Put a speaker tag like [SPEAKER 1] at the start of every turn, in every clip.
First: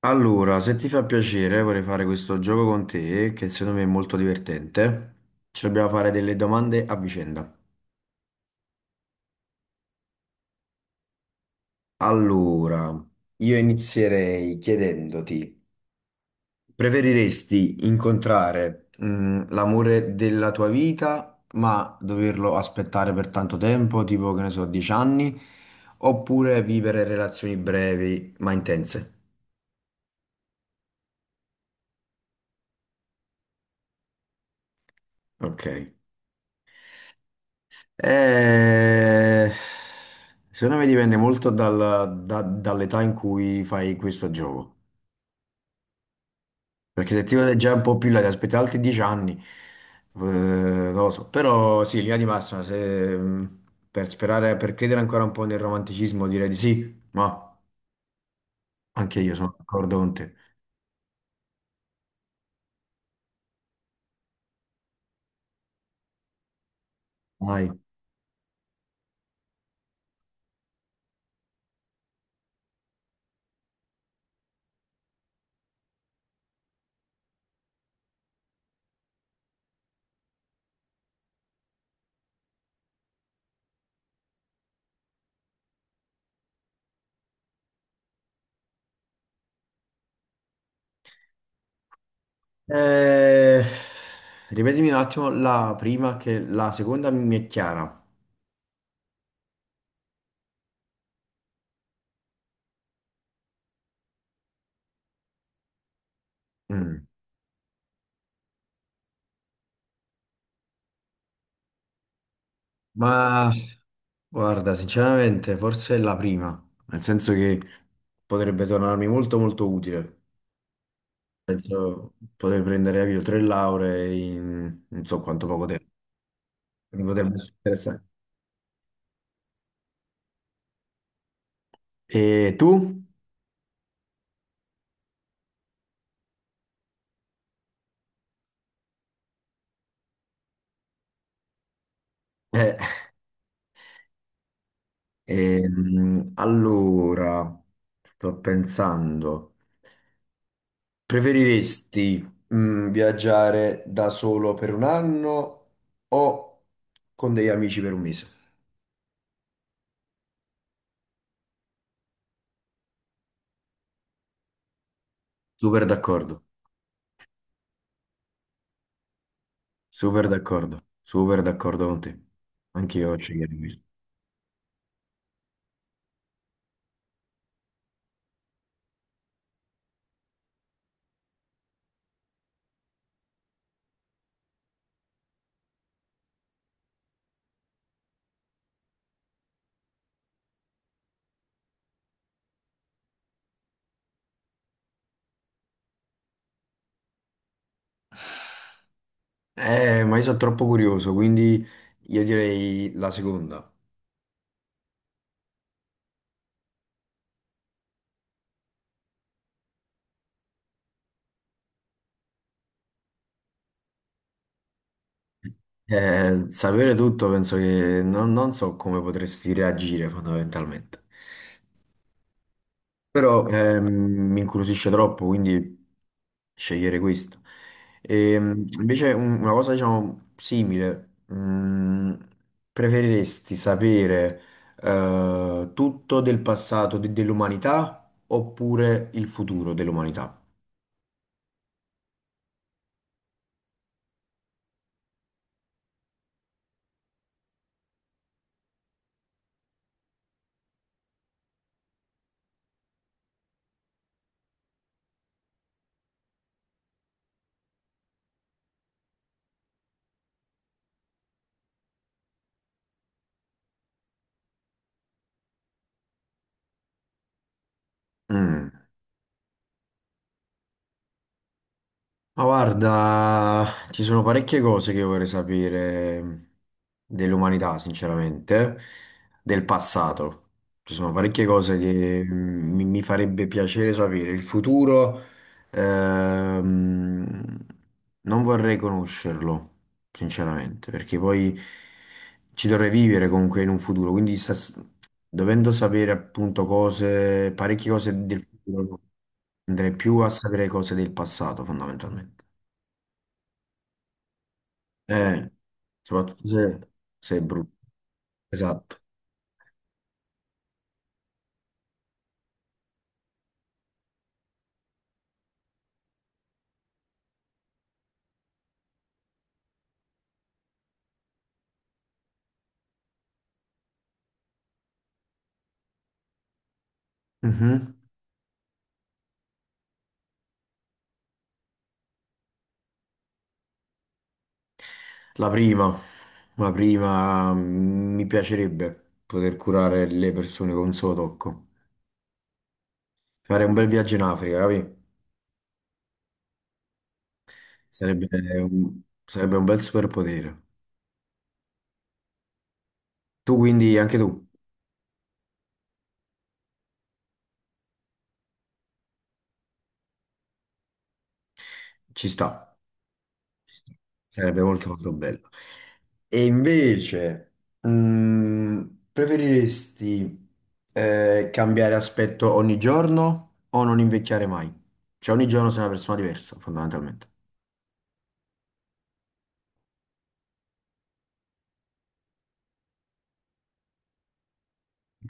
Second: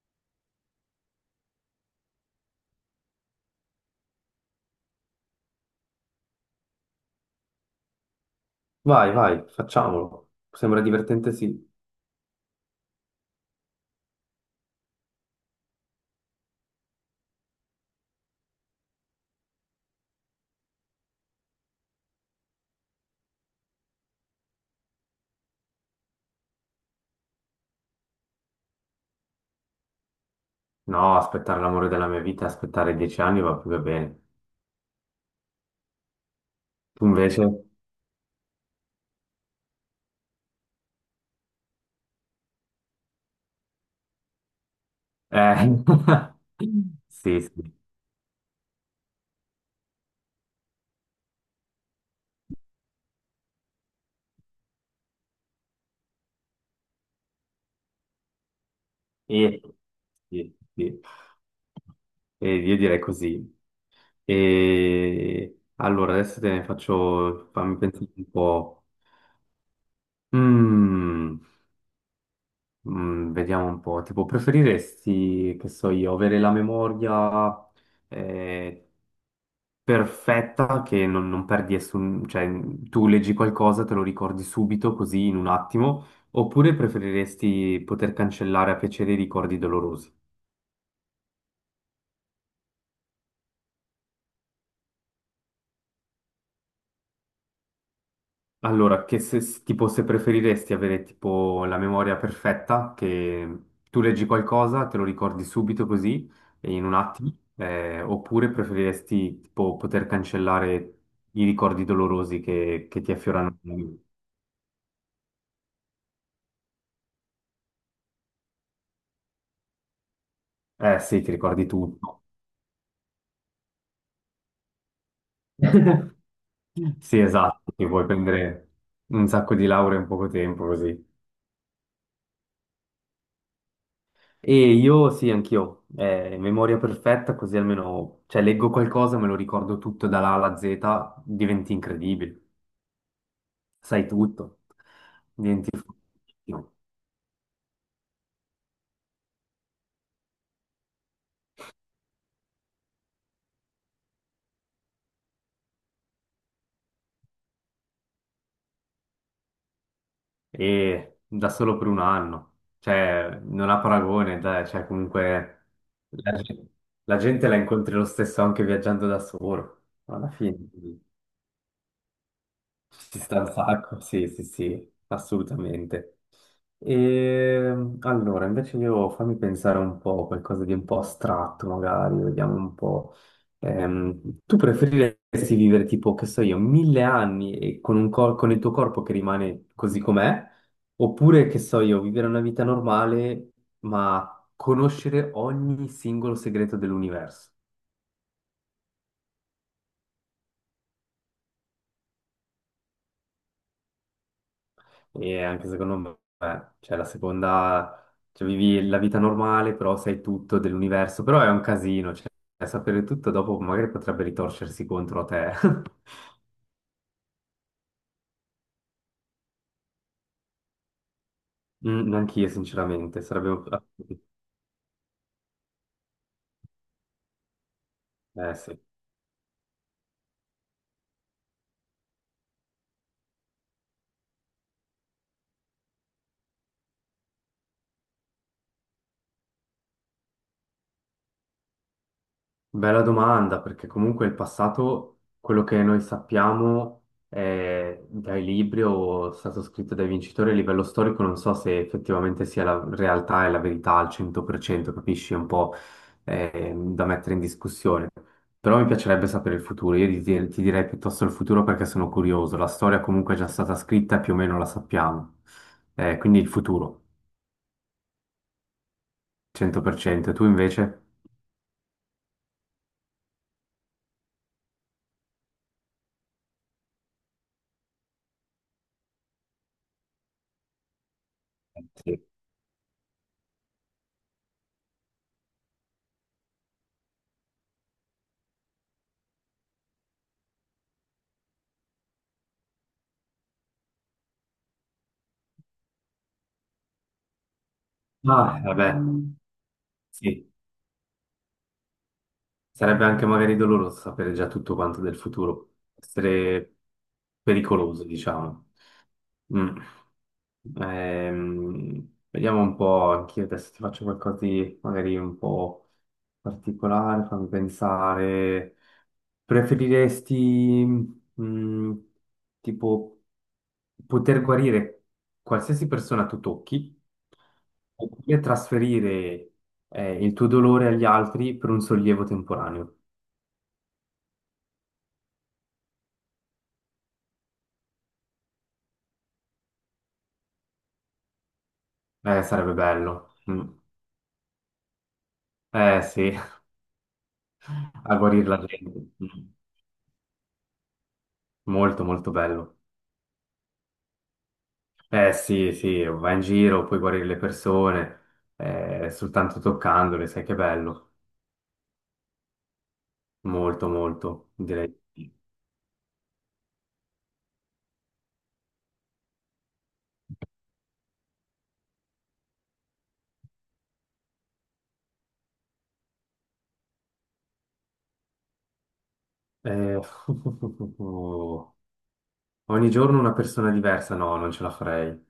[SPEAKER 1] Allora, se ti fa piacere, vorrei fare questo gioco con te, che secondo me è molto divertente. Ci dobbiamo fare delle domande a vicenda.
[SPEAKER 2] Vai, vai, facciamolo. Sembra divertente, sì.
[SPEAKER 1] Allora, io inizierei chiedendoti, preferiresti incontrare, l'amore della tua vita, ma doverlo aspettare per tanto tempo, tipo, che ne so, 10 anni, oppure vivere relazioni brevi ma intense?
[SPEAKER 2] No, aspettare l'amore della mia vita, aspettare dieci anni va più che bene.
[SPEAKER 1] Ok.
[SPEAKER 2] Tu invece?
[SPEAKER 1] Eh, secondo me dipende molto dall'età in cui fai questo gioco.
[SPEAKER 2] Eh,
[SPEAKER 1] Perché se ti
[SPEAKER 2] sì,
[SPEAKER 1] vede già
[SPEAKER 2] sì.
[SPEAKER 1] un po' più in là, ti aspetti altri 10 anni, non lo so. Però sì, in linea di massima, se, mh, per sperare, per credere ancora un po' nel romanticismo, direi di sì, ma anche io sono
[SPEAKER 2] E-
[SPEAKER 1] d'accordo con te.
[SPEAKER 2] sì, sì. E io direi così. E allora adesso te ne faccio,
[SPEAKER 1] Dai.
[SPEAKER 2] fammi pensare un po'. Mm, vediamo un po'. Tipo, preferiresti, che so io, avere la memoria, eh, perfetta che non perdi nessun, cioè tu leggi qualcosa, te lo ricordi subito, così in un attimo, oppure preferiresti poter cancellare a piacere i ricordi dolorosi?
[SPEAKER 1] Eh, ripetimi un attimo la prima, che la seconda mi è chiara.
[SPEAKER 2] Allora, che se, tipo se preferiresti avere tipo la memoria perfetta, che tu leggi qualcosa, te lo ricordi subito così, e in un
[SPEAKER 1] Mm.
[SPEAKER 2] attimo, oppure preferiresti tipo poter cancellare i ricordi dolorosi che ti
[SPEAKER 1] Ma
[SPEAKER 2] affiorano?
[SPEAKER 1] guarda, sinceramente, forse è la prima, nel senso che potrebbe tornarmi molto molto utile.
[SPEAKER 2] Eh sì, ti ricordi
[SPEAKER 1] Penso
[SPEAKER 2] tutto.
[SPEAKER 1] poter prendere avvio tre lauree in non so quanto poco tempo. Mi
[SPEAKER 2] Sì,
[SPEAKER 1] potrebbe essere
[SPEAKER 2] esatto, ti
[SPEAKER 1] interessante.
[SPEAKER 2] puoi prendere un sacco di lauree in poco tempo così.
[SPEAKER 1] E tu?
[SPEAKER 2] E io sì, anch'io, memoria perfetta, così almeno, cioè, leggo qualcosa, me lo ricordo tutto dalla A alla Z, diventi incredibile,
[SPEAKER 1] Eh,
[SPEAKER 2] sai tutto, diventi fortissimo.
[SPEAKER 1] allora, sto pensando, preferiresti viaggiare da solo per un anno o con degli amici per un mese?
[SPEAKER 2] E da solo per un anno, cioè, non ha paragone, dai, cioè, comunque,
[SPEAKER 1] Super
[SPEAKER 2] la,
[SPEAKER 1] d'accordo.
[SPEAKER 2] gen- la gente la incontri lo stesso anche viaggiando da solo,
[SPEAKER 1] Super
[SPEAKER 2] alla fine.
[SPEAKER 1] d'accordo, super d'accordo con te. Anche io
[SPEAKER 2] Ci sta un
[SPEAKER 1] sceglierei questo.
[SPEAKER 2] sacco, sì, sì, sì, assolutamente. E allora, invece io fammi pensare un po', qualcosa di un po' astratto magari, vediamo un po'. Tu preferiresti vivere tipo, che so io, mille anni e con il tuo corpo che rimane così com'è, oppure, che so io, vivere una vita normale ma conoscere ogni singolo segreto dell'universo?
[SPEAKER 1] Ma io sono troppo curioso, quindi io direi la seconda.
[SPEAKER 2] E anche secondo me, cioè la seconda, cioè vivi la vita normale, però sai tutto dell'universo, però è un casino, cioè sapere tutto dopo magari potrebbe ritorcersi contro a te.
[SPEAKER 1] Sapere tutto penso che non so come potresti reagire fondamentalmente.
[SPEAKER 2] Anch'io, sinceramente,
[SPEAKER 1] Però
[SPEAKER 2] sarebbe
[SPEAKER 1] mi incuriosisce troppo, quindi scegliere questo.
[SPEAKER 2] Sì.
[SPEAKER 1] Invece una cosa, diciamo, simile, preferiresti sapere tutto del passato dell'umanità oppure il futuro dell'umanità?
[SPEAKER 2] Bella domanda, perché comunque il passato, quello che noi sappiamo è dai libri o è stato scritto dai vincitori a livello storico, non so se effettivamente sia la realtà e la verità al 100%, capisci? È un po' da mettere in discussione. Però mi piacerebbe sapere il futuro, io ti direi piuttosto il futuro perché sono curioso, la storia comunque è già stata scritta e più o meno la sappiamo. Quindi il futuro,
[SPEAKER 1] Mm.
[SPEAKER 2] 100%, tu invece?
[SPEAKER 1] Ma guarda, ci sono parecchie cose che vorrei sapere dell'umanità, sinceramente, del passato. Ci sono parecchie cose
[SPEAKER 2] Sì.
[SPEAKER 1] che mi farebbe piacere sapere. Il futuro, ehm, non vorrei conoscerlo, sinceramente, perché poi ci dovrei vivere comunque in un futuro. Quindi, dovendo sapere appunto cose, parecchie cose del
[SPEAKER 2] Ah, vabbè,
[SPEAKER 1] futuro, andrei più a
[SPEAKER 2] Sì.
[SPEAKER 1] sapere cose del passato fondamentalmente.
[SPEAKER 2] Sarebbe anche magari doloroso sapere già tutto quanto del
[SPEAKER 1] Eh,
[SPEAKER 2] futuro,
[SPEAKER 1] soprattutto
[SPEAKER 2] essere
[SPEAKER 1] se è brutto.
[SPEAKER 2] pericoloso, diciamo.
[SPEAKER 1] Esatto.
[SPEAKER 2] Mm. Vediamo un po', anch'io adesso ti faccio qualcosa di magari un po' particolare, fammi pensare. Preferiresti, mm, tipo, poter guarire qualsiasi persona tu tocchi
[SPEAKER 1] Mhm.
[SPEAKER 2] oppure trasferire, il tuo dolore agli altri per un sollievo temporaneo?
[SPEAKER 1] La prima, la prima mi piacerebbe poter curare le persone con un solo tocco.
[SPEAKER 2] Sarebbe bello.
[SPEAKER 1] Fare
[SPEAKER 2] Mm.
[SPEAKER 1] un bel viaggio in Africa, capi?
[SPEAKER 2] Eh sì, a
[SPEAKER 1] Sarebbe
[SPEAKER 2] guarire la gente.
[SPEAKER 1] un,
[SPEAKER 2] Mm.
[SPEAKER 1] sarebbe un bel superpotere.
[SPEAKER 2] Molto, molto bello.
[SPEAKER 1] Tu quindi, anche tu,
[SPEAKER 2] Eh sì, sì, vai in giro, puoi guarire le persone, soltanto toccandole, sai che bello.
[SPEAKER 1] ci sta.
[SPEAKER 2] Molto, molto,
[SPEAKER 1] Sarebbe molto
[SPEAKER 2] direi.
[SPEAKER 1] molto bello. E invece, mm, preferiresti cambiare aspetto ogni giorno o non invecchiare mai? Cioè ogni giorno sei una persona diversa, fondamentalmente.
[SPEAKER 2] Eh, ogni giorno una persona diversa, no, non ce la farei.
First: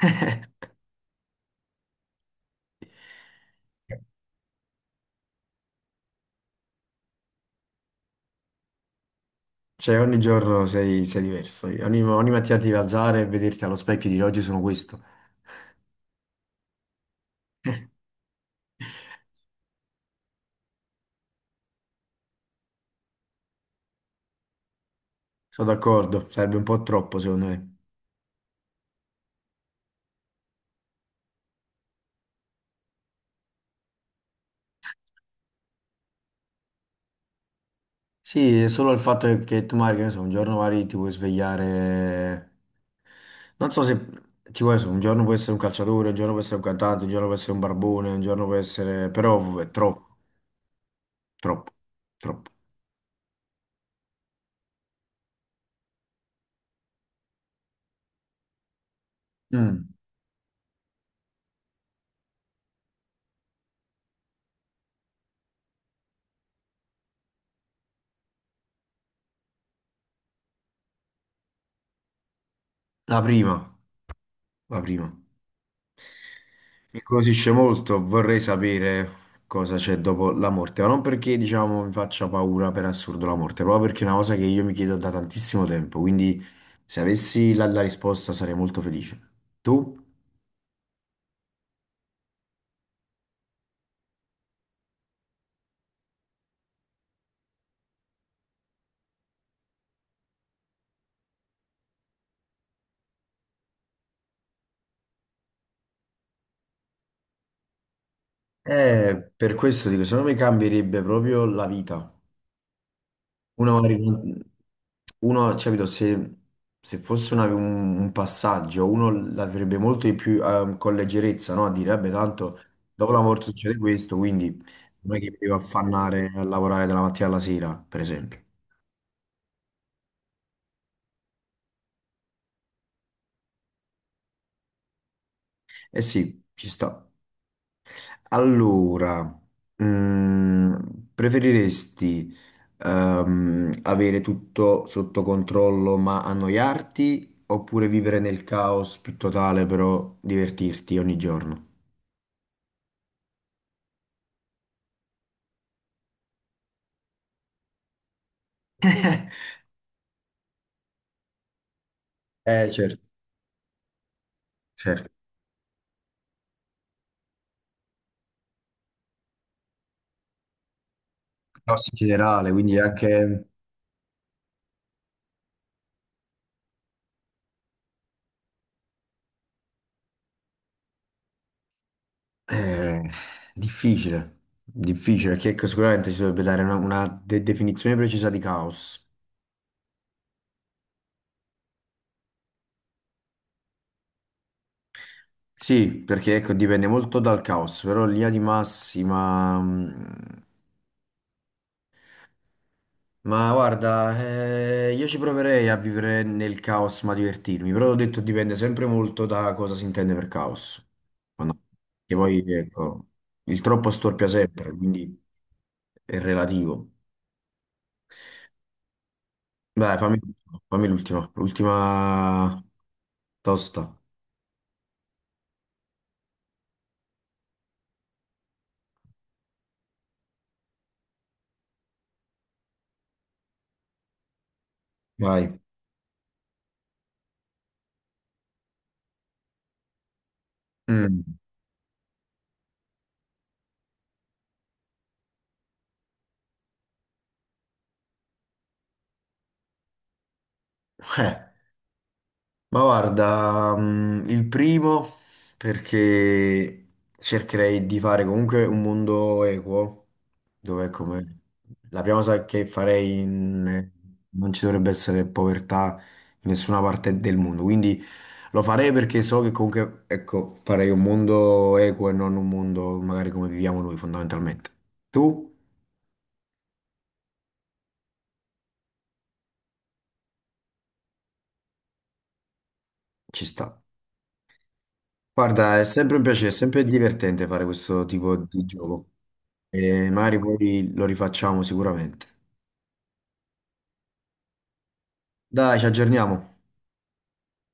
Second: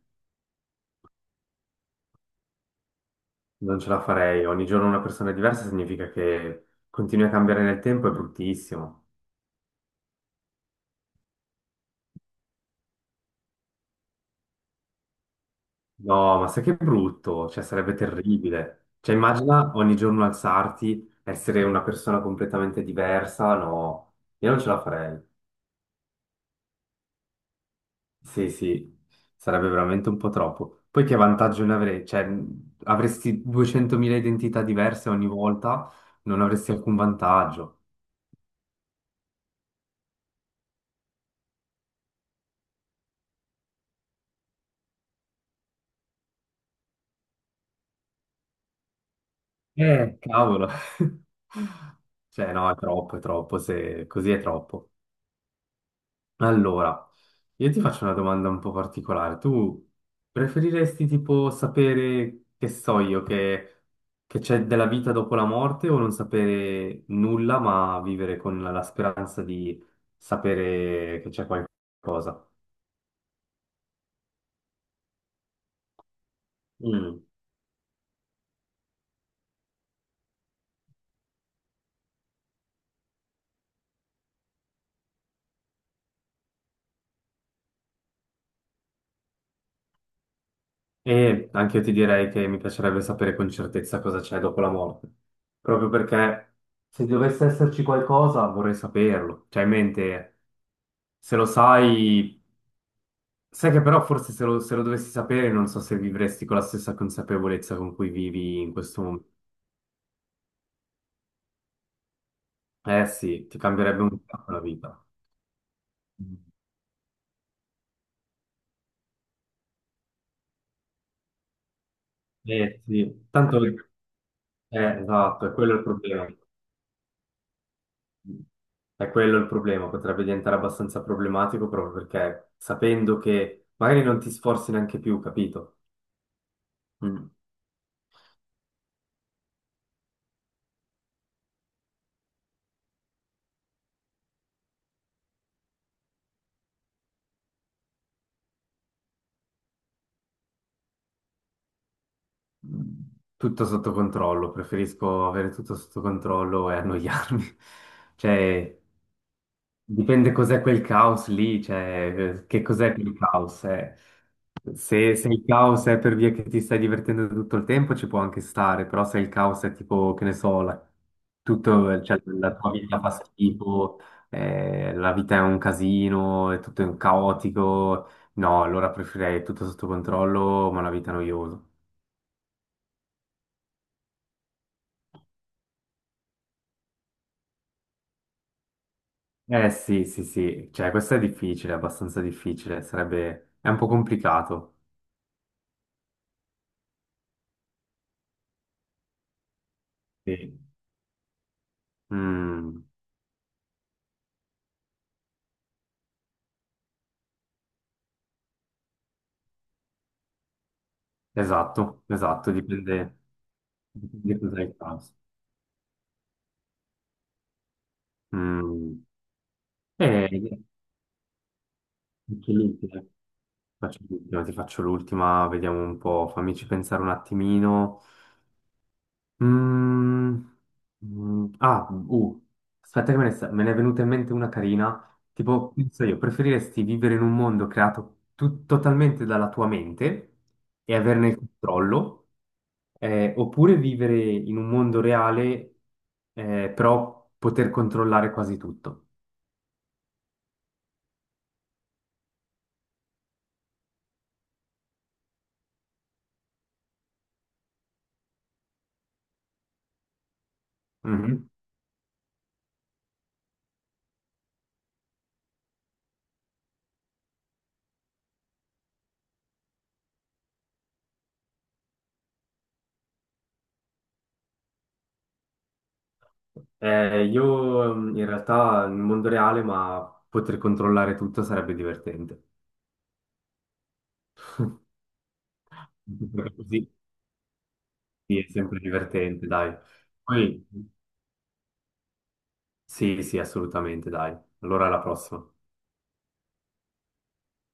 [SPEAKER 2] Non ce la farei. Ogni giorno una persona diversa significa che continui a cambiare nel tempo, è bruttissimo.
[SPEAKER 1] Cioè ogni giorno sei diverso. Ogni mattina ti devi alzare e vederti allo specchio e dire oggi sono questo.
[SPEAKER 2] No, ma sai che brutto, cioè sarebbe terribile. Cioè immagina ogni giorno alzarti, essere una persona completamente diversa, no, io non ce la farei.
[SPEAKER 1] Sono d'accordo, sarebbe un po' troppo secondo me.
[SPEAKER 2] Sì, sì, sarebbe veramente un po' troppo. Poi che vantaggio ne avrei? Cioè avresti 200.000 identità diverse ogni volta, non avresti alcun vantaggio.
[SPEAKER 1] Sì, è solo il fatto è che tu magari, che ne so, un giorno magari ti puoi svegliare, non so se ti puoi, essere, un giorno puoi essere un calciatore, un giorno puoi essere un cantante, un giorno puoi essere un barbone, un giorno puoi essere, però è troppo,
[SPEAKER 2] Cavolo.
[SPEAKER 1] troppo, troppo.
[SPEAKER 2] Cioè no, è troppo, se così è troppo. Allora, io ti faccio una domanda un po' particolare.
[SPEAKER 1] Mm.
[SPEAKER 2] Tu preferiresti tipo sapere, che so io, che c'è della vita dopo la morte o non sapere nulla, ma vivere con la speranza di sapere che c'è qualcosa?
[SPEAKER 1] La prima, la prima. Mi
[SPEAKER 2] Mm.
[SPEAKER 1] incuriosisce molto, vorrei sapere cosa c'è dopo la morte, ma non perché, diciamo, mi faccia paura per assurdo la morte, proprio perché è una cosa che io mi chiedo da tantissimo tempo, quindi se avessi la, la risposta sarei molto felice. Tu?
[SPEAKER 2] E anche io ti direi che mi piacerebbe sapere con certezza cosa c'è dopo la morte, proprio perché se dovesse esserci qualcosa vorrei saperlo. Cioè, in mente, se lo sai. Sai che però forse se lo dovessi sapere non so se vivresti con la stessa consapevolezza con cui vivi in questo momento.
[SPEAKER 1] Per questo dico, secondo me cambierebbe proprio la vita.
[SPEAKER 2] Eh sì, ti
[SPEAKER 1] Uno,
[SPEAKER 2] cambierebbe un po' la vita.
[SPEAKER 1] cioè, capito, se, se fosse un passaggio, uno l'avrebbe molto di più con leggerezza, no? A dire, vabbè, tanto
[SPEAKER 2] Eh
[SPEAKER 1] dopo la
[SPEAKER 2] sì,
[SPEAKER 1] morte
[SPEAKER 2] tanto
[SPEAKER 1] succede questo, quindi non è che mi
[SPEAKER 2] esatto, è
[SPEAKER 1] devo
[SPEAKER 2] quello il problema.
[SPEAKER 1] affannare a lavorare dalla mattina alla sera, per esempio.
[SPEAKER 2] È quello il problema, potrebbe diventare abbastanza problematico proprio perché sapendo che magari non ti sforzi neanche più, capito?
[SPEAKER 1] Eh sì, ci sta.
[SPEAKER 2] Mm.
[SPEAKER 1] Allora, mm, preferiresti avere tutto sotto controllo ma annoiarti oppure vivere nel caos più totale però divertirti ogni giorno?
[SPEAKER 2] Tutto sotto controllo, preferisco avere tutto sotto controllo e annoiarmi. Cioè, dipende cos'è quel caos lì, cioè che cos'è
[SPEAKER 1] Certo,
[SPEAKER 2] quel caos, eh.
[SPEAKER 1] certo.
[SPEAKER 2] Se, se il caos è per via che ti stai divertendo tutto il tempo ci può anche stare, però se il caos è tipo, che ne so,
[SPEAKER 1] Caos in
[SPEAKER 2] tutto, cioè,
[SPEAKER 1] generale,
[SPEAKER 2] la tua
[SPEAKER 1] quindi è
[SPEAKER 2] vita fa
[SPEAKER 1] anche
[SPEAKER 2] schifo, la vita è un casino, è tutto un caotico, no, allora preferirei tutto sotto controllo, ma una vita noiosa.
[SPEAKER 1] eh, difficile, difficile, perché ecco, sicuramente si dovrebbe dare una definizione precisa di caos.
[SPEAKER 2] Eh sì, sì, sì, cioè questo è difficile, abbastanza difficile, sarebbe, è un po' complicato.
[SPEAKER 1] Sì, perché ecco, dipende molto dal caos, però in linea di massima
[SPEAKER 2] Sì. Mm.
[SPEAKER 1] ma guarda, io ci proverei a vivere nel caos ma divertirmi, però ho detto dipende sempre molto da cosa si intende per caos. Quando-
[SPEAKER 2] Esatto,
[SPEAKER 1] Che poi,
[SPEAKER 2] esatto,
[SPEAKER 1] ecco, il troppo storpia
[SPEAKER 2] dipende da cosa è
[SPEAKER 1] sempre,
[SPEAKER 2] il caso.
[SPEAKER 1] quindi è relativo.
[SPEAKER 2] Mm.
[SPEAKER 1] Dai,
[SPEAKER 2] E
[SPEAKER 1] fammi l'ultima,
[SPEAKER 2] faccio
[SPEAKER 1] l'ultima
[SPEAKER 2] l'ultima,
[SPEAKER 1] tosta.
[SPEAKER 2] faccio l'ultima, ti faccio l'ultima, vediamo un po', fammici pensare un attimino. Mm, mm, ah, uh, aspetta che me ne è venuta in mente una carina.
[SPEAKER 1] Vai.
[SPEAKER 2] Tipo, penso io, preferiresti vivere in un mondo creato totalmente dalla tua mente e
[SPEAKER 1] Mm.
[SPEAKER 2] averne il controllo, oppure vivere in un mondo reale, però poter controllare quasi tutto?
[SPEAKER 1] Eh. Ma guarda, il primo perché cercherei di fare comunque un mondo equo, dove come
[SPEAKER 2] Mhm.
[SPEAKER 1] la prima cosa che farei non ci dovrebbe essere povertà in nessuna parte del mondo, quindi lo farei perché so che comunque, ecco, farei un mondo equo e non un mondo magari come viviamo noi fondamentalmente. Tu?
[SPEAKER 2] Io in realtà nel mondo reale, ma poter controllare tutto sarebbe divertente.
[SPEAKER 1] Ci sta. Guarda, è sempre un piacere, è sempre
[SPEAKER 2] Così
[SPEAKER 1] divertente fare questo tipo
[SPEAKER 2] sì, è
[SPEAKER 1] di
[SPEAKER 2] sempre
[SPEAKER 1] gioco.
[SPEAKER 2] divertente, dai.
[SPEAKER 1] E magari
[SPEAKER 2] Poi,
[SPEAKER 1] poi lo rifacciamo sicuramente.
[SPEAKER 2] sì, sì, assolutamente, dai. Allora alla prossima.
[SPEAKER 1] Dai, ci aggiorniamo.